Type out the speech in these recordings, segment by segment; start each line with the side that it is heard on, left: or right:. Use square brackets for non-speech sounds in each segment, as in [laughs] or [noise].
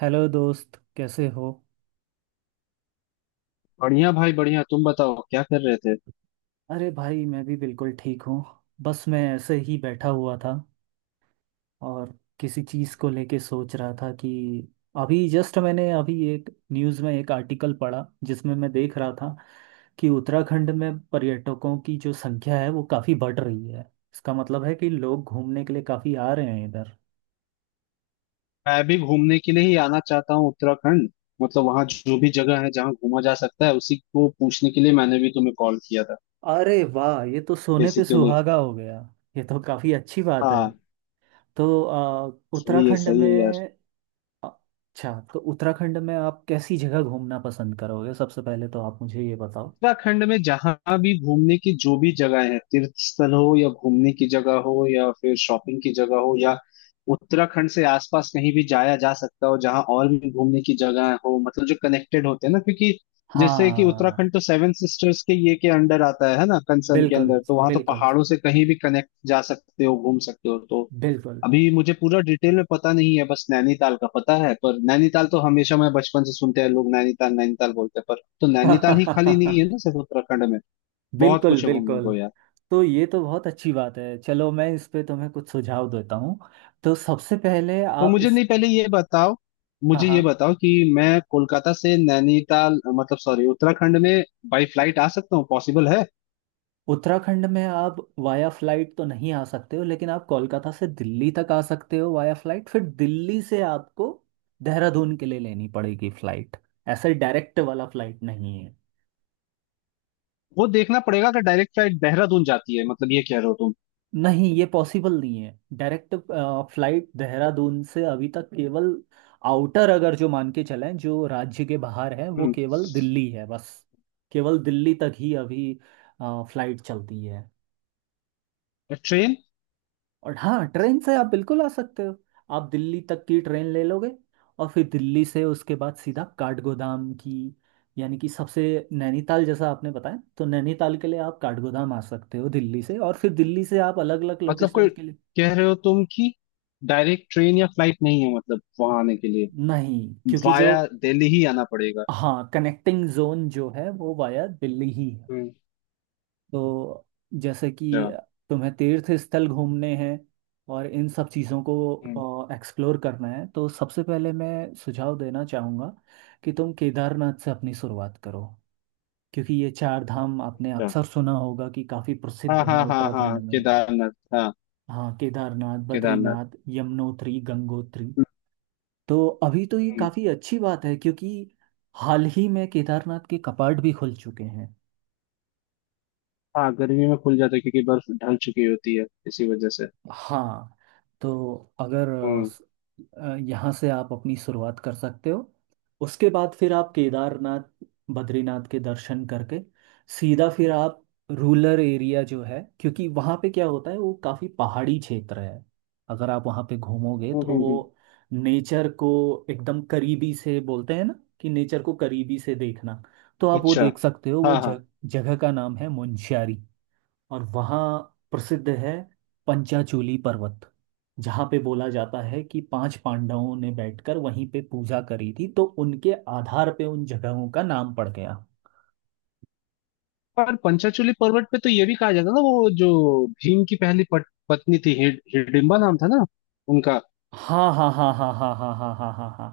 right: Hello दोस्त, कैसे हो।
left: बढ़िया भाई बढ़िया। तुम बताओ क्या कर रहे थे।
right: अरे भाई, मैं भी बिल्कुल ठीक हूँ। बस मैं ऐसे ही बैठा हुआ था और किसी चीज़ को लेके सोच रहा था कि अभी जस्ट मैंने अभी एक न्यूज़ में एक आर्टिकल पढ़ा जिसमें मैं देख रहा था कि उत्तराखंड में पर्यटकों की जो संख्या है वो काफ़ी बढ़ रही है। इसका मतलब है कि लोग घूमने के लिए काफ़ी आ रहे हैं इधर।
left: मैं भी घूमने के लिए ही आना चाहता हूँ उत्तराखंड। मतलब वहां जो भी जगह है जहाँ घूमा जा सकता है उसी को पूछने के लिए मैंने भी तुम्हें कॉल किया था।
right: अरे वाह, ये तो सोने पे
left: बेसिकली।
right: सुहागा हो गया। ये तो काफ़ी अच्छी बात है।
left: हाँ।
right: तो उत्तराखंड
left: सही है यार।
right: में। अच्छा, तो उत्तराखंड में आप कैसी जगह घूमना पसंद करोगे, सबसे पहले तो आप मुझे ये बताओ।
left: उत्तराखंड में जहां भी घूमने की जो भी जगह है, तीर्थ स्थल हो या घूमने की जगह हो या फिर शॉपिंग की जगह हो, या उत्तराखंड से आसपास कहीं भी जाया जा सकता हो जहां और भी घूमने की जगह हो, मतलब जो कनेक्टेड होते हैं ना, क्योंकि जैसे कि
right: हाँ,
left: उत्तराखंड तो सेवन सिस्टर्स के ये के अंडर आता है ना, कंसर्न के
right: बिल्कुल
left: अंदर, तो वहां तो
right: बिल्कुल
left: पहाड़ों से कहीं भी कनेक्ट जा सकते हो, घूम सकते हो तो।
right: बिल्कुल।
left: अभी मुझे पूरा डिटेल में पता नहीं है, बस नैनीताल का पता है। पर नैनीताल तो हमेशा, मैं बचपन से सुनते हैं लोग नैनीताल नैनीताल बोलते हैं, पर तो नैनीताल ही खाली
right: [laughs]
left: नहीं है ना सिर्फ उत्तराखंड में। बहुत
right: बिल्कुल
left: कुछ है घूमने
right: बिल्कुल।
left: को यार।
right: तो ये तो बहुत अच्छी बात है। चलो मैं इस पे तुम्हें कुछ सुझाव देता हूँ। तो सबसे पहले
left: तो
right: आप
left: मुझे,
right: इस,
left: नहीं, पहले ये बताओ।
right: हाँ
left: मुझे ये
right: हाँ।
left: बताओ कि मैं कोलकाता से नैनीताल, मतलब सॉरी, उत्तराखंड में बाई फ्लाइट आ सकता हूँ? पॉसिबल है?
right: उत्तराखंड में आप वाया फ्लाइट तो नहीं आ सकते हो, लेकिन आप कोलकाता से दिल्ली तक आ सकते हो वाया फ्लाइट, फिर दिल्ली से आपको देहरादून के लिए लेनी पड़ेगी फ्लाइट। ऐसे डायरेक्ट वाला फ्लाइट नहीं है।
left: वो देखना पड़ेगा कि डायरेक्ट फ्लाइट देहरादून जाती है, मतलब ये कह रहे हो तुम?
right: नहीं, ये पॉसिबल नहीं है। डायरेक्ट फ्लाइट देहरादून से अभी तक केवल आउटर, अगर जो मान के चलें, जो राज्य के बाहर है वो
left: हम्म।
right: केवल दिल्ली है बस। केवल दिल्ली तक ही अभी फ्लाइट चलती है।
left: ट्रेन।
right: और हाँ, ट्रेन से आप बिल्कुल आ सकते हो। आप दिल्ली तक की ट्रेन ले लोगे, और फिर दिल्ली से उसके बाद सीधा काठगोदाम की, यानी कि सबसे, नैनीताल जैसा आपने बताया, तो नैनीताल के लिए आप काठगोदाम आ सकते हो दिल्ली से, और फिर दिल्ली से आप अलग अलग
left: मतलब
right: लोकेशन
left: कोई
right: के लिए।
left: कह रहे हो तुम कि डायरेक्ट ट्रेन या फ्लाइट नहीं है मतलब वहां आने के लिए?
right: नहीं, क्योंकि जो,
left: वाया दिल्ली ही आना पड़ेगा?
right: हाँ, कनेक्टिंग जोन जो है वो वाया दिल्ली ही।
left: हम्म।
right: तो जैसे
left: अच्छा।
right: कि तुम्हें तीर्थ स्थल घूमने हैं और इन सब चीज़ों
left: हम्म।
right: को एक्सप्लोर करना है, तो सबसे पहले मैं सुझाव देना चाहूँगा कि तुम केदारनाथ से अपनी शुरुआत करो। क्योंकि ये चार धाम आपने
left: अच्छा।
right: अक्सर सुना होगा कि काफ़ी प्रसिद्ध
left: हाँ
right: हैं
left: हाँ हाँ
right: उत्तराखंड
left: हाँ,
right: में।
left: केदारनाथ हाँ।
right: हाँ, केदारनाथ,
left: केदारनाथ।
right: बद्रीनाथ, यमुनोत्री, गंगोत्री।
left: हम्म।
right: तो अभी तो ये
left: हम्म,
right: काफ़ी अच्छी बात है क्योंकि हाल ही में केदारनाथ के कपाट भी खुल चुके हैं।
left: हाँ, गर्मी में खुल जाता है क्योंकि बर्फ ढल चुकी होती है इसी वजह से।
right: हाँ, तो अगर
left: हम्म
right: यहाँ से आप अपनी शुरुआत कर सकते हो। उसके बाद फिर आप केदारनाथ बद्रीनाथ के दर्शन करके सीधा फिर आप रूरल एरिया जो है क्योंकि वहाँ पे क्या होता है, वो काफ़ी पहाड़ी क्षेत्र है। अगर आप वहाँ पे घूमोगे
left: हम्म,
right: तो
left: हम्म। हम्म।
right: वो नेचर को एकदम करीबी से, बोलते हैं ना कि नेचर को करीबी से देखना, तो आप वो
left: अच्छा।
right: देख सकते हो। वो
left: हाँ हाँ।
right: जगह का नाम है मुंशियारी। और वहाँ प्रसिद्ध है पंचाचूली पर्वत, जहाँ पे बोला जाता है कि पांच पांडवों ने बैठकर वहीं पे पूजा करी थी, तो उनके आधार पे उन जगहों का नाम पड़ गया।
left: पर पंचाचूली पर्वत पे तो ये भी कहा जाता है ना, वो जो भीम की पहली पत्नी थी, हिडिंबा नाम था ना उनका।
right: हाँ हाँ हाँ हाँ हाँ हाँ हाँ हाँ हाँ हाँ।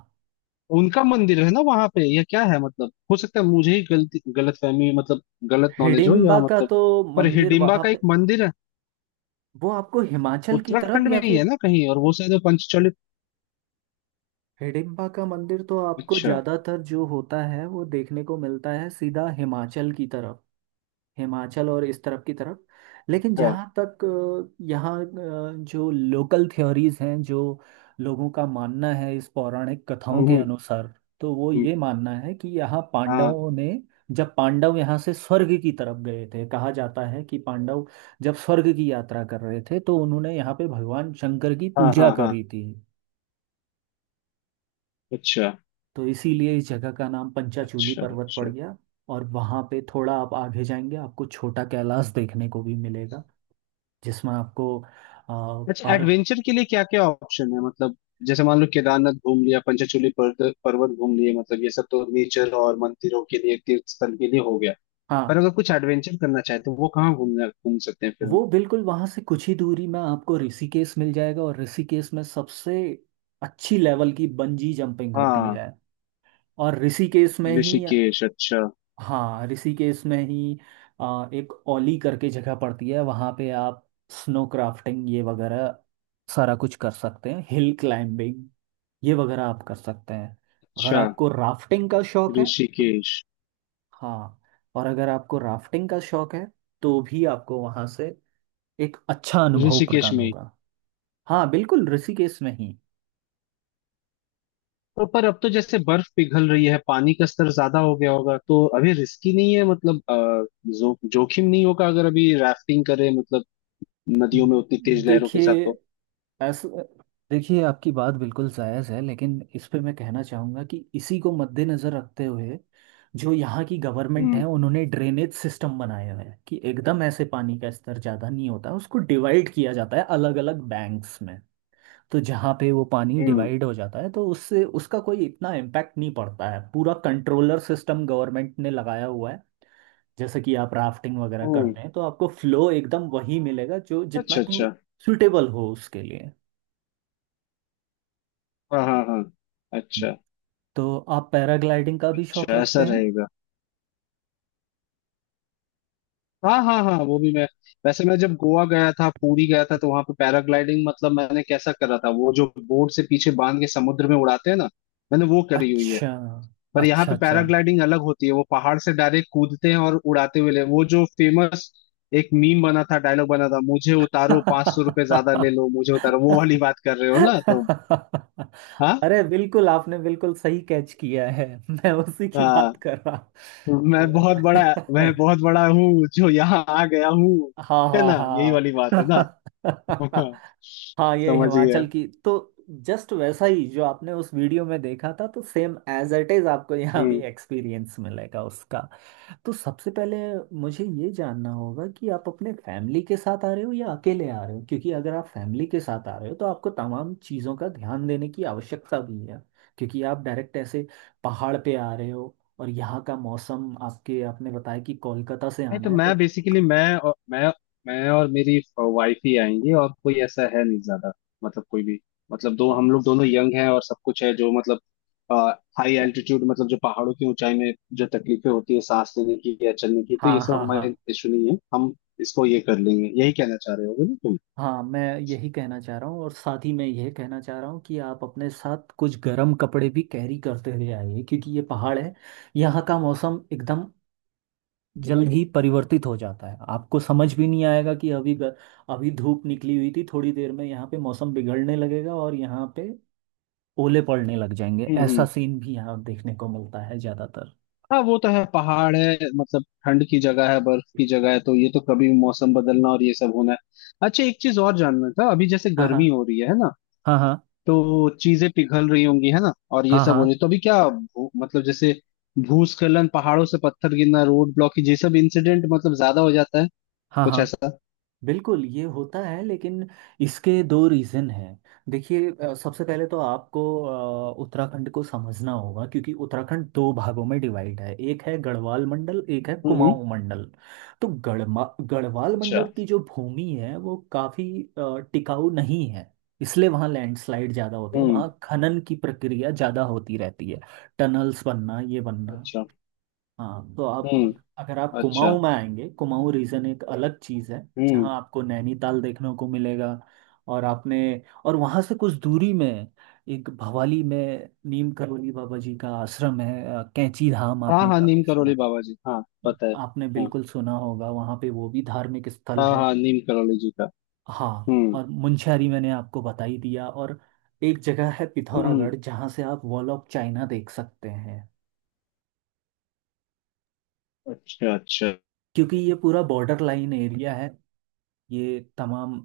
left: उनका मंदिर है ना वहां पे, या क्या है? मतलब हो सकता है मुझे ही गलत फहमी, मतलब गलत नॉलेज हो,
right: हिडिम्बा
left: या
right: का
left: मतलब
right: तो
left: पर
right: मंदिर
left: हिडिंबा
right: वहाँ
left: का एक
right: पे,
left: मंदिर है
right: वो आपको हिमाचल की तरफ
left: उत्तराखंड
right: या
left: में ही है
right: फिर,
left: ना कहीं, और वो शायद वो पंचचलित।
right: हिडिम्बा का मंदिर तो आपको
left: अच्छा
right: ज्यादातर जो होता है वो देखने को मिलता है सीधा हिमाचल की तरफ। हिमाचल और इस तरफ की तरफ। लेकिन
left: अच्छा।
right: जहाँ तक यहाँ, जो लोकल थ्योरीज हैं, जो लोगों का मानना है इस पौराणिक कथाओं के
left: हम्म,
right: अनुसार, तो वो
left: हम्म,
right: ये मानना है कि यहाँ
left: हाँ
right: पांडवों ने, जब पांडव यहाँ से स्वर्ग की तरफ गए थे, कहा जाता है कि पांडव जब स्वर्ग की यात्रा कर रहे थे तो उन्होंने यहाँ पे भगवान शंकर की
left: हाँ
right: पूजा
left: हाँ हाँ।
right: करी थी।
left: अच्छा
right: तो इसीलिए इस जगह का नाम पंचाचूली
left: अच्छा
right: पर्वत पड़
left: अच्छा।
right: गया। और वहाँ पे थोड़ा आप आगे जाएंगे, आपको छोटा कैलाश देखने को भी मिलेगा, जिसमें आपको
left: अच्छा,
right: और
left: एडवेंचर के लिए क्या क्या ऑप्शन है मतलब? जैसे मान लो केदारनाथ घूम लिया, पंचचूली पर्वत पर्वत घूम लिए, मतलब ये सब तो नेचर और मंदिरों के लिए, तीर्थ स्थल के लिए हो गया। पर
right: हाँ,
left: अगर कुछ एडवेंचर करना चाहे तो वो कहाँ घूम सकते हैं फिर हम?
right: वो बिल्कुल वहाँ से कुछ ही दूरी में आपको ऋषिकेश मिल जाएगा। और ऋषिकेश में सबसे अच्छी लेवल की बंजी जंपिंग होती
left: हाँ।
right: है। और ऋषिकेश में ही,
left: ऋषिकेश, अच्छा
right: हाँ, ऋषिकेश में ही एक ओली करके जगह पड़ती है, वहाँ पे आप स्नो क्राफ्टिंग ये वगैरह सारा कुछ कर सकते हैं। हिल क्लाइंबिंग ये वगैरह आप कर सकते हैं। अगर
left: अच्छा।
right: आपको राफ्टिंग का शौक है, तो
left: ऋषिकेश।
right: हाँ, और अगर आपको राफ्टिंग का शौक है तो भी आपको वहाँ से एक अच्छा अनुभव
left: ऋषिकेश
right: प्रदान
left: में?
right: होगा। हाँ, बिल्कुल ऋषिकेश में ही।
left: तो पर अब तो जैसे बर्फ पिघल रही है, पानी का स्तर ज्यादा हो गया होगा, तो अभी रिस्की नहीं है मतलब, जोखिम नहीं होगा अगर अभी राफ्टिंग करें, मतलब नदियों में उतनी तेज लहरों के साथ
right: देखिए,
left: तो?
right: ऐसा, देखिए आपकी बात बिल्कुल जायज़ है, लेकिन इस पे मैं कहना चाहूँगा कि इसी को मद्देनज़र रखते हुए जो यहाँ की गवर्नमेंट
left: हम्म
right: है, उन्होंने ड्रेनेज सिस्टम बनाए हुए हैं कि एकदम ऐसे पानी का स्तर ज़्यादा नहीं होता, उसको डिवाइड किया जाता है अलग अलग बैंक्स में। तो जहाँ पे वो पानी
left: हम्म।
right: डिवाइड हो जाता है तो उससे उसका कोई इतना इम्पैक्ट नहीं पड़ता है। पूरा कंट्रोलर सिस्टम गवर्नमेंट ने लगाया हुआ है। जैसे कि आप राफ्टिंग वगैरह
left: हम्म।
right: करते हैं तो आपको फ्लो एकदम वही मिलेगा जो जितना
left: अच्छा अच्छा।
right: कि सुटेबल हो उसके लिए।
left: हाँ हाँ हाँ। अच्छा।
right: तो आप पैराग्लाइडिंग का भी शौक
left: अच्छा, ऐसा
right: रखते हैं।
left: रहेगा। हाँ हाँ हाँ, वो भी मैं, वैसे मैं जब गोवा गया था, पुरी गया था, तो वहां पे पैराग्लाइडिंग, मतलब मैंने कैसा करा था, वो जो बोर्ड से पीछे बांध के समुद्र में उड़ाते हैं ना, मैंने वो करी हुई है।
right: अच्छा
left: पर यहाँ
right: अच्छा
left: पे
right: अच्छा।
left: पैराग्लाइडिंग अलग होती है, वो पहाड़ से डायरेक्ट कूदते हैं और उड़ाते हुए ले, वो जो फेमस एक मीम बना था, डायलॉग बना था, मुझे उतारो, 500 रुपए ज्यादा ले लो मुझे उतारो, वो वाली बात कर रहे हो ना तुम? हाँ।
right: अरे बिल्कुल, आपने बिल्कुल सही कैच किया है, मैं उसी की बात
left: हाँ,
right: कर रहा
left: मैं
right: हूँ
left: बहुत बड़ा मैं बहुत बड़ा हूँ जो यहाँ आ गया हूँ,
right: हाँ
left: है
right: हाँ
left: ना यही
right: हाँ।
left: वाली बात है ना? हाँ।
right: हाँ, ये
left: समझ गया।
right: हिमाचल की तो जस्ट वैसा ही जो आपने उस वीडियो में देखा था, तो सेम एज इट इज आपको यहाँ भी
left: हम्म।
right: एक्सपीरियंस मिलेगा उसका। तो सबसे पहले मुझे ये जानना होगा कि आप अपने फैमिली के साथ आ रहे हो या अकेले आ रहे हो, क्योंकि अगर आप फैमिली के साथ आ रहे हो तो आपको तमाम चीज़ों का ध्यान देने की आवश्यकता भी है। क्योंकि आप डायरेक्ट ऐसे पहाड़ पे आ रहे हो और यहाँ का मौसम, आपके आपने बताया कि कोलकाता से
left: नहीं
right: आना
left: तो
right: है,
left: मैं
right: तो
left: बेसिकली, मैं और मेरी वाइफ ही आएंगी, और कोई ऐसा है नहीं ज्यादा, मतलब कोई भी, मतलब दो। हम लोग दोनों यंग हैं और सब कुछ है जो, मतलब हाई एल्टीट्यूड मतलब जो पहाड़ों की ऊंचाई में जो तकलीफें होती है सांस लेने की या चलने की, तो ये
right: हाँ
left: सब
right: हाँ हाँ।
left: हमारे इशू नहीं है, हम इसको ये कर लेंगे, यही कहना चाह रहे होगे ना तुम?
right: हाँ मैं यही कहना चाह रहा हूँ, और साथ ही मैं यह कहना चाह रहा हूँ कि आप अपने साथ कुछ गर्म कपड़े भी कैरी करते हुए आइए, क्योंकि ये पहाड़ है, यहाँ का मौसम एकदम जल ही परिवर्तित हो जाता है। आपको समझ भी नहीं आएगा कि अभी धूप निकली हुई थी, थोड़ी देर में यहाँ पे मौसम बिगड़ने लगेगा और यहाँ पे ओले पड़ने लग जाएंगे।
left: हम्म
right: ऐसा
left: हम्म।
right: सीन भी यहाँ देखने को मिलता है ज्यादातर।
left: हाँ वो तो है, पहाड़ है मतलब, ठंड की जगह है, बर्फ की जगह है, तो ये तो कभी भी मौसम बदलना और ये सब होना है। अच्छा, एक चीज और जानना था, अभी जैसे
right: हाँ
left: गर्मी
right: हाँ
left: हो रही है ना,
right: हाँ हाँ
left: तो चीजें पिघल रही होंगी है ना, और ये
right: हाँ हाँ
left: सब हो रही,
right: हाँ
left: तो अभी क्या मतलब जैसे भूस्खलन, पहाड़ों से पत्थर गिरना, रोड ब्लॉक, ये सब इंसिडेंट मतलब ज्यादा हो जाता है,
right: हाँ
left: कुछ
right: हाँ,
left: ऐसा?
right: बिल्कुल ये होता है। लेकिन इसके दो रीज़न हैं। देखिए, सबसे पहले तो आपको उत्तराखंड को समझना होगा। क्योंकि उत्तराखंड दो भागों में डिवाइड है, एक है गढ़वाल मंडल, एक है
left: हम्म।
right: कुमाऊं मंडल। तो गढ़मा गढ़वाल
left: अच्छा।
right: मंडल की जो भूमि है वो काफ़ी टिकाऊ नहीं है, इसलिए वहाँ लैंडस्लाइड ज़्यादा होते हैं।
left: हम्म।
right: वहाँ खनन की प्रक्रिया ज़्यादा होती रहती है, टनल्स बनना, ये बनना।
left: अच्छा।
right: हाँ, तो आप
left: हम्म।
right: अगर आप
left: अच्छा।
right: कुमाऊं में आएंगे, कुमाऊं रीजन एक अलग चीज़ है,
left: हम्म।
right: जहाँ आपको नैनीताल देखने को मिलेगा। और आपने, और वहाँ से कुछ दूरी में एक भवाली में नीम करौली बाबा जी का आश्रम है, कैंची धाम
left: हाँ
right: आपने
left: हाँ, नीम
right: काफी
left: करोली
right: सुना,
left: बाबा जी, हाँ पता है।
right: आपने
left: हाँ
right: बिल्कुल सुना होगा, वहाँ पे वो भी धार्मिक स्थल
left: हाँ
right: है।
left: हाँ, नीम करोली जी का।
right: हाँ,
left: हम्म
right: और मुंशियारी मैंने आपको बता ही दिया। और एक जगह है
left: हम्म।
right: पिथौरागढ़, जहाँ से आप वॉल ऑफ चाइना देख सकते हैं,
left: अच्छा अच्छा
right: क्योंकि ये पूरा बॉर्डर लाइन एरिया है। ये तमाम,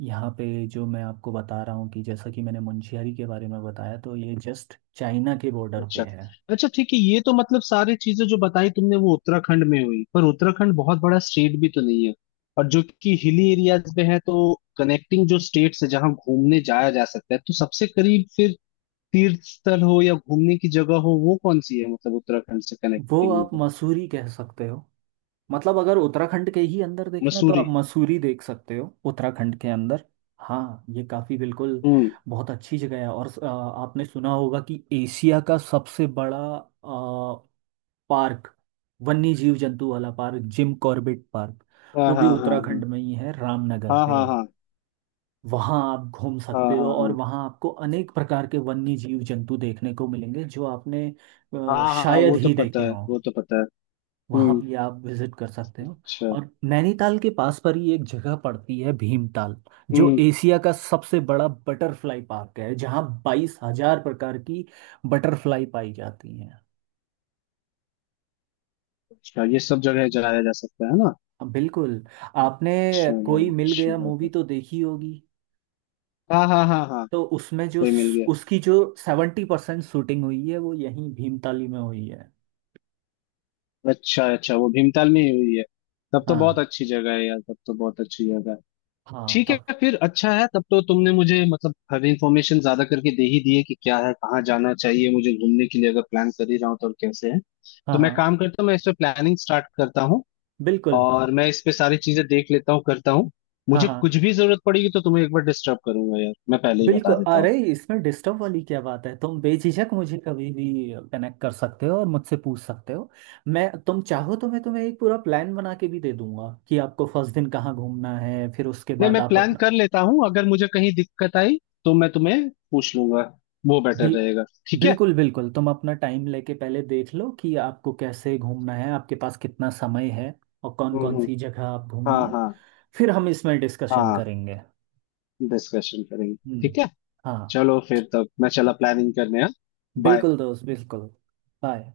right: यहाँ पे जो मैं आपको बता रहा हूँ कि जैसा कि मैंने मुंशियारी के बारे में बताया, तो ये जस्ट चाइना के बॉर्डर पे
left: अच्छा।
right: है।
left: अच्छा ठीक है, ये तो मतलब सारी चीजें जो बताई तुमने वो उत्तराखंड में हुई, पर उत्तराखंड बहुत बड़ा स्टेट भी तो नहीं है, और जो कि हिली एरियाज में है, तो कनेक्टिंग जो स्टेट्स है जहाँ घूमने जाया जा सकता है, तो सबसे करीब फिर तीर्थ स्थल हो या घूमने की जगह हो वो कौन सी है, मतलब उत्तराखंड से
right: वो
left: कनेक्टिंग
right: आप
left: में?
right: मसूरी कह सकते हो। मतलब अगर उत्तराखंड के ही अंदर देखना है तो
left: मसूरी।
right: आप मसूरी देख सकते हो उत्तराखंड के अंदर। हाँ, ये काफ़ी बिल्कुल
left: हम्म।
right: बहुत अच्छी जगह है। और आपने सुना होगा कि एशिया का सबसे बड़ा अ, पार्क, वन्य जीव जंतु वाला पार्क, जिम कॉर्बेट पार्क,
left: हाँ
right: वो भी
left: हाँ हाँ
right: उत्तराखंड में ही है, रामनगर
left: हाँ
right: पे
left: हाँ
right: है।
left: हाँ
right: वहाँ आप घूम
left: हाँ
right: सकते हो
left: हाँ
right: और
left: हाँ
right: वहाँ आपको अनेक प्रकार के वन्य जीव जंतु देखने को मिलेंगे जो आपने
left: हाँ। हाँ हाँ,
right: शायद
left: वो तो
right: ही
left: पता
right: देखे
left: है,
right: हों।
left: वो तो पता है।
right: वहाँ
left: हम्म।
right: भी आप विजिट कर सकते हो।
left: अच्छा।
right: और नैनीताल के पास पर ही एक जगह पड़ती है भीमताल, जो
left: हम्म।
right: एशिया का सबसे बड़ा बटरफ्लाई पार्क है, जहाँ 22,000 प्रकार की बटरफ्लाई पाई जाती हैं।
left: अच्छा, ये सब जगह जाया जा सकता है ना?
right: हाँ, बिल्कुल। आपने
left: चलो
right: कोई मिल
left: अच्छी
right: गया
left: बात
right: मूवी
left: है।
right: तो देखी होगी,
left: हाँ हाँ हाँ हाँ।
right: तो उसमें जो,
left: कोई मिल गया।
right: उसकी जो 70% शूटिंग हुई है वो यहीं भीमताली में हुई है।
left: अच्छा अच्छा, वो भीमताल में ही हुई है। तब तो बहुत
right: हाँ
left: अच्छी जगह है यार, तब तो बहुत अच्छी जगह है।
right: हाँ
left: ठीक है
right: तब।
left: फिर, अच्छा है, तब तो तुमने मुझे मतलब हर इंफॉर्मेशन ज्यादा करके दे ही दी है कि क्या है, कहाँ जाना चाहिए मुझे घूमने के लिए अगर प्लान कर ही रहा हूँ तो, और कैसे है।
right: हाँ
left: तो मैं
right: हाँ
left: काम करता हूँ, मैं इस पे प्लानिंग स्टार्ट करता हूँ,
right: बिल्कुल।
left: और मैं इस पे सारी चीजें देख लेता हूँ करता हूँ।
right: हाँ
left: मुझे
right: हाँ
left: कुछ भी जरूरत पड़ेगी तो तुम्हें एक बार डिस्टर्ब करूंगा यार, मैं पहले ही बता
right: बिल्कुल।
left: देता हूँ।
right: अरे, इसमें डिस्टर्ब वाली क्या बात है। तुम बेझिझक मुझे कभी भी कनेक्ट कर सकते हो और मुझसे पूछ सकते हो। मैं तुम चाहो तो मैं तुम्हें एक पूरा प्लान बना के भी दे दूंगा कि आपको फर्स्ट दिन कहाँ घूमना है, फिर उसके
left: नहीं
right: बाद
left: मैं
right: आप
left: प्लान
right: अपना,
left: कर लेता हूँ, अगर मुझे कहीं दिक्कत आई तो मैं तुम्हें पूछ लूंगा, वो बेटर
right: बिल
left: रहेगा। ठीक है।
right: बिल्कुल बिल्कुल। तुम अपना टाइम लेके पहले देख लो कि आपको कैसे घूमना है, आपके पास कितना समय है और कौन
left: हम्म
right: कौन
left: हम्म,
right: सी जगह आप घूमनी
left: हाँ
right: है।
left: हाँ
right: फिर हम इसमें डिस्कशन
left: हाँ।
right: करेंगे।
left: डिस्कशन करेंगे।
right: हम्म।
left: ठीक है।
right: हाँ,
left: चलो फिर, तब मैं चला प्लानिंग करने। हाँ। बाय।
right: बिल्कुल दोस्त, बिल्कुल। बाय।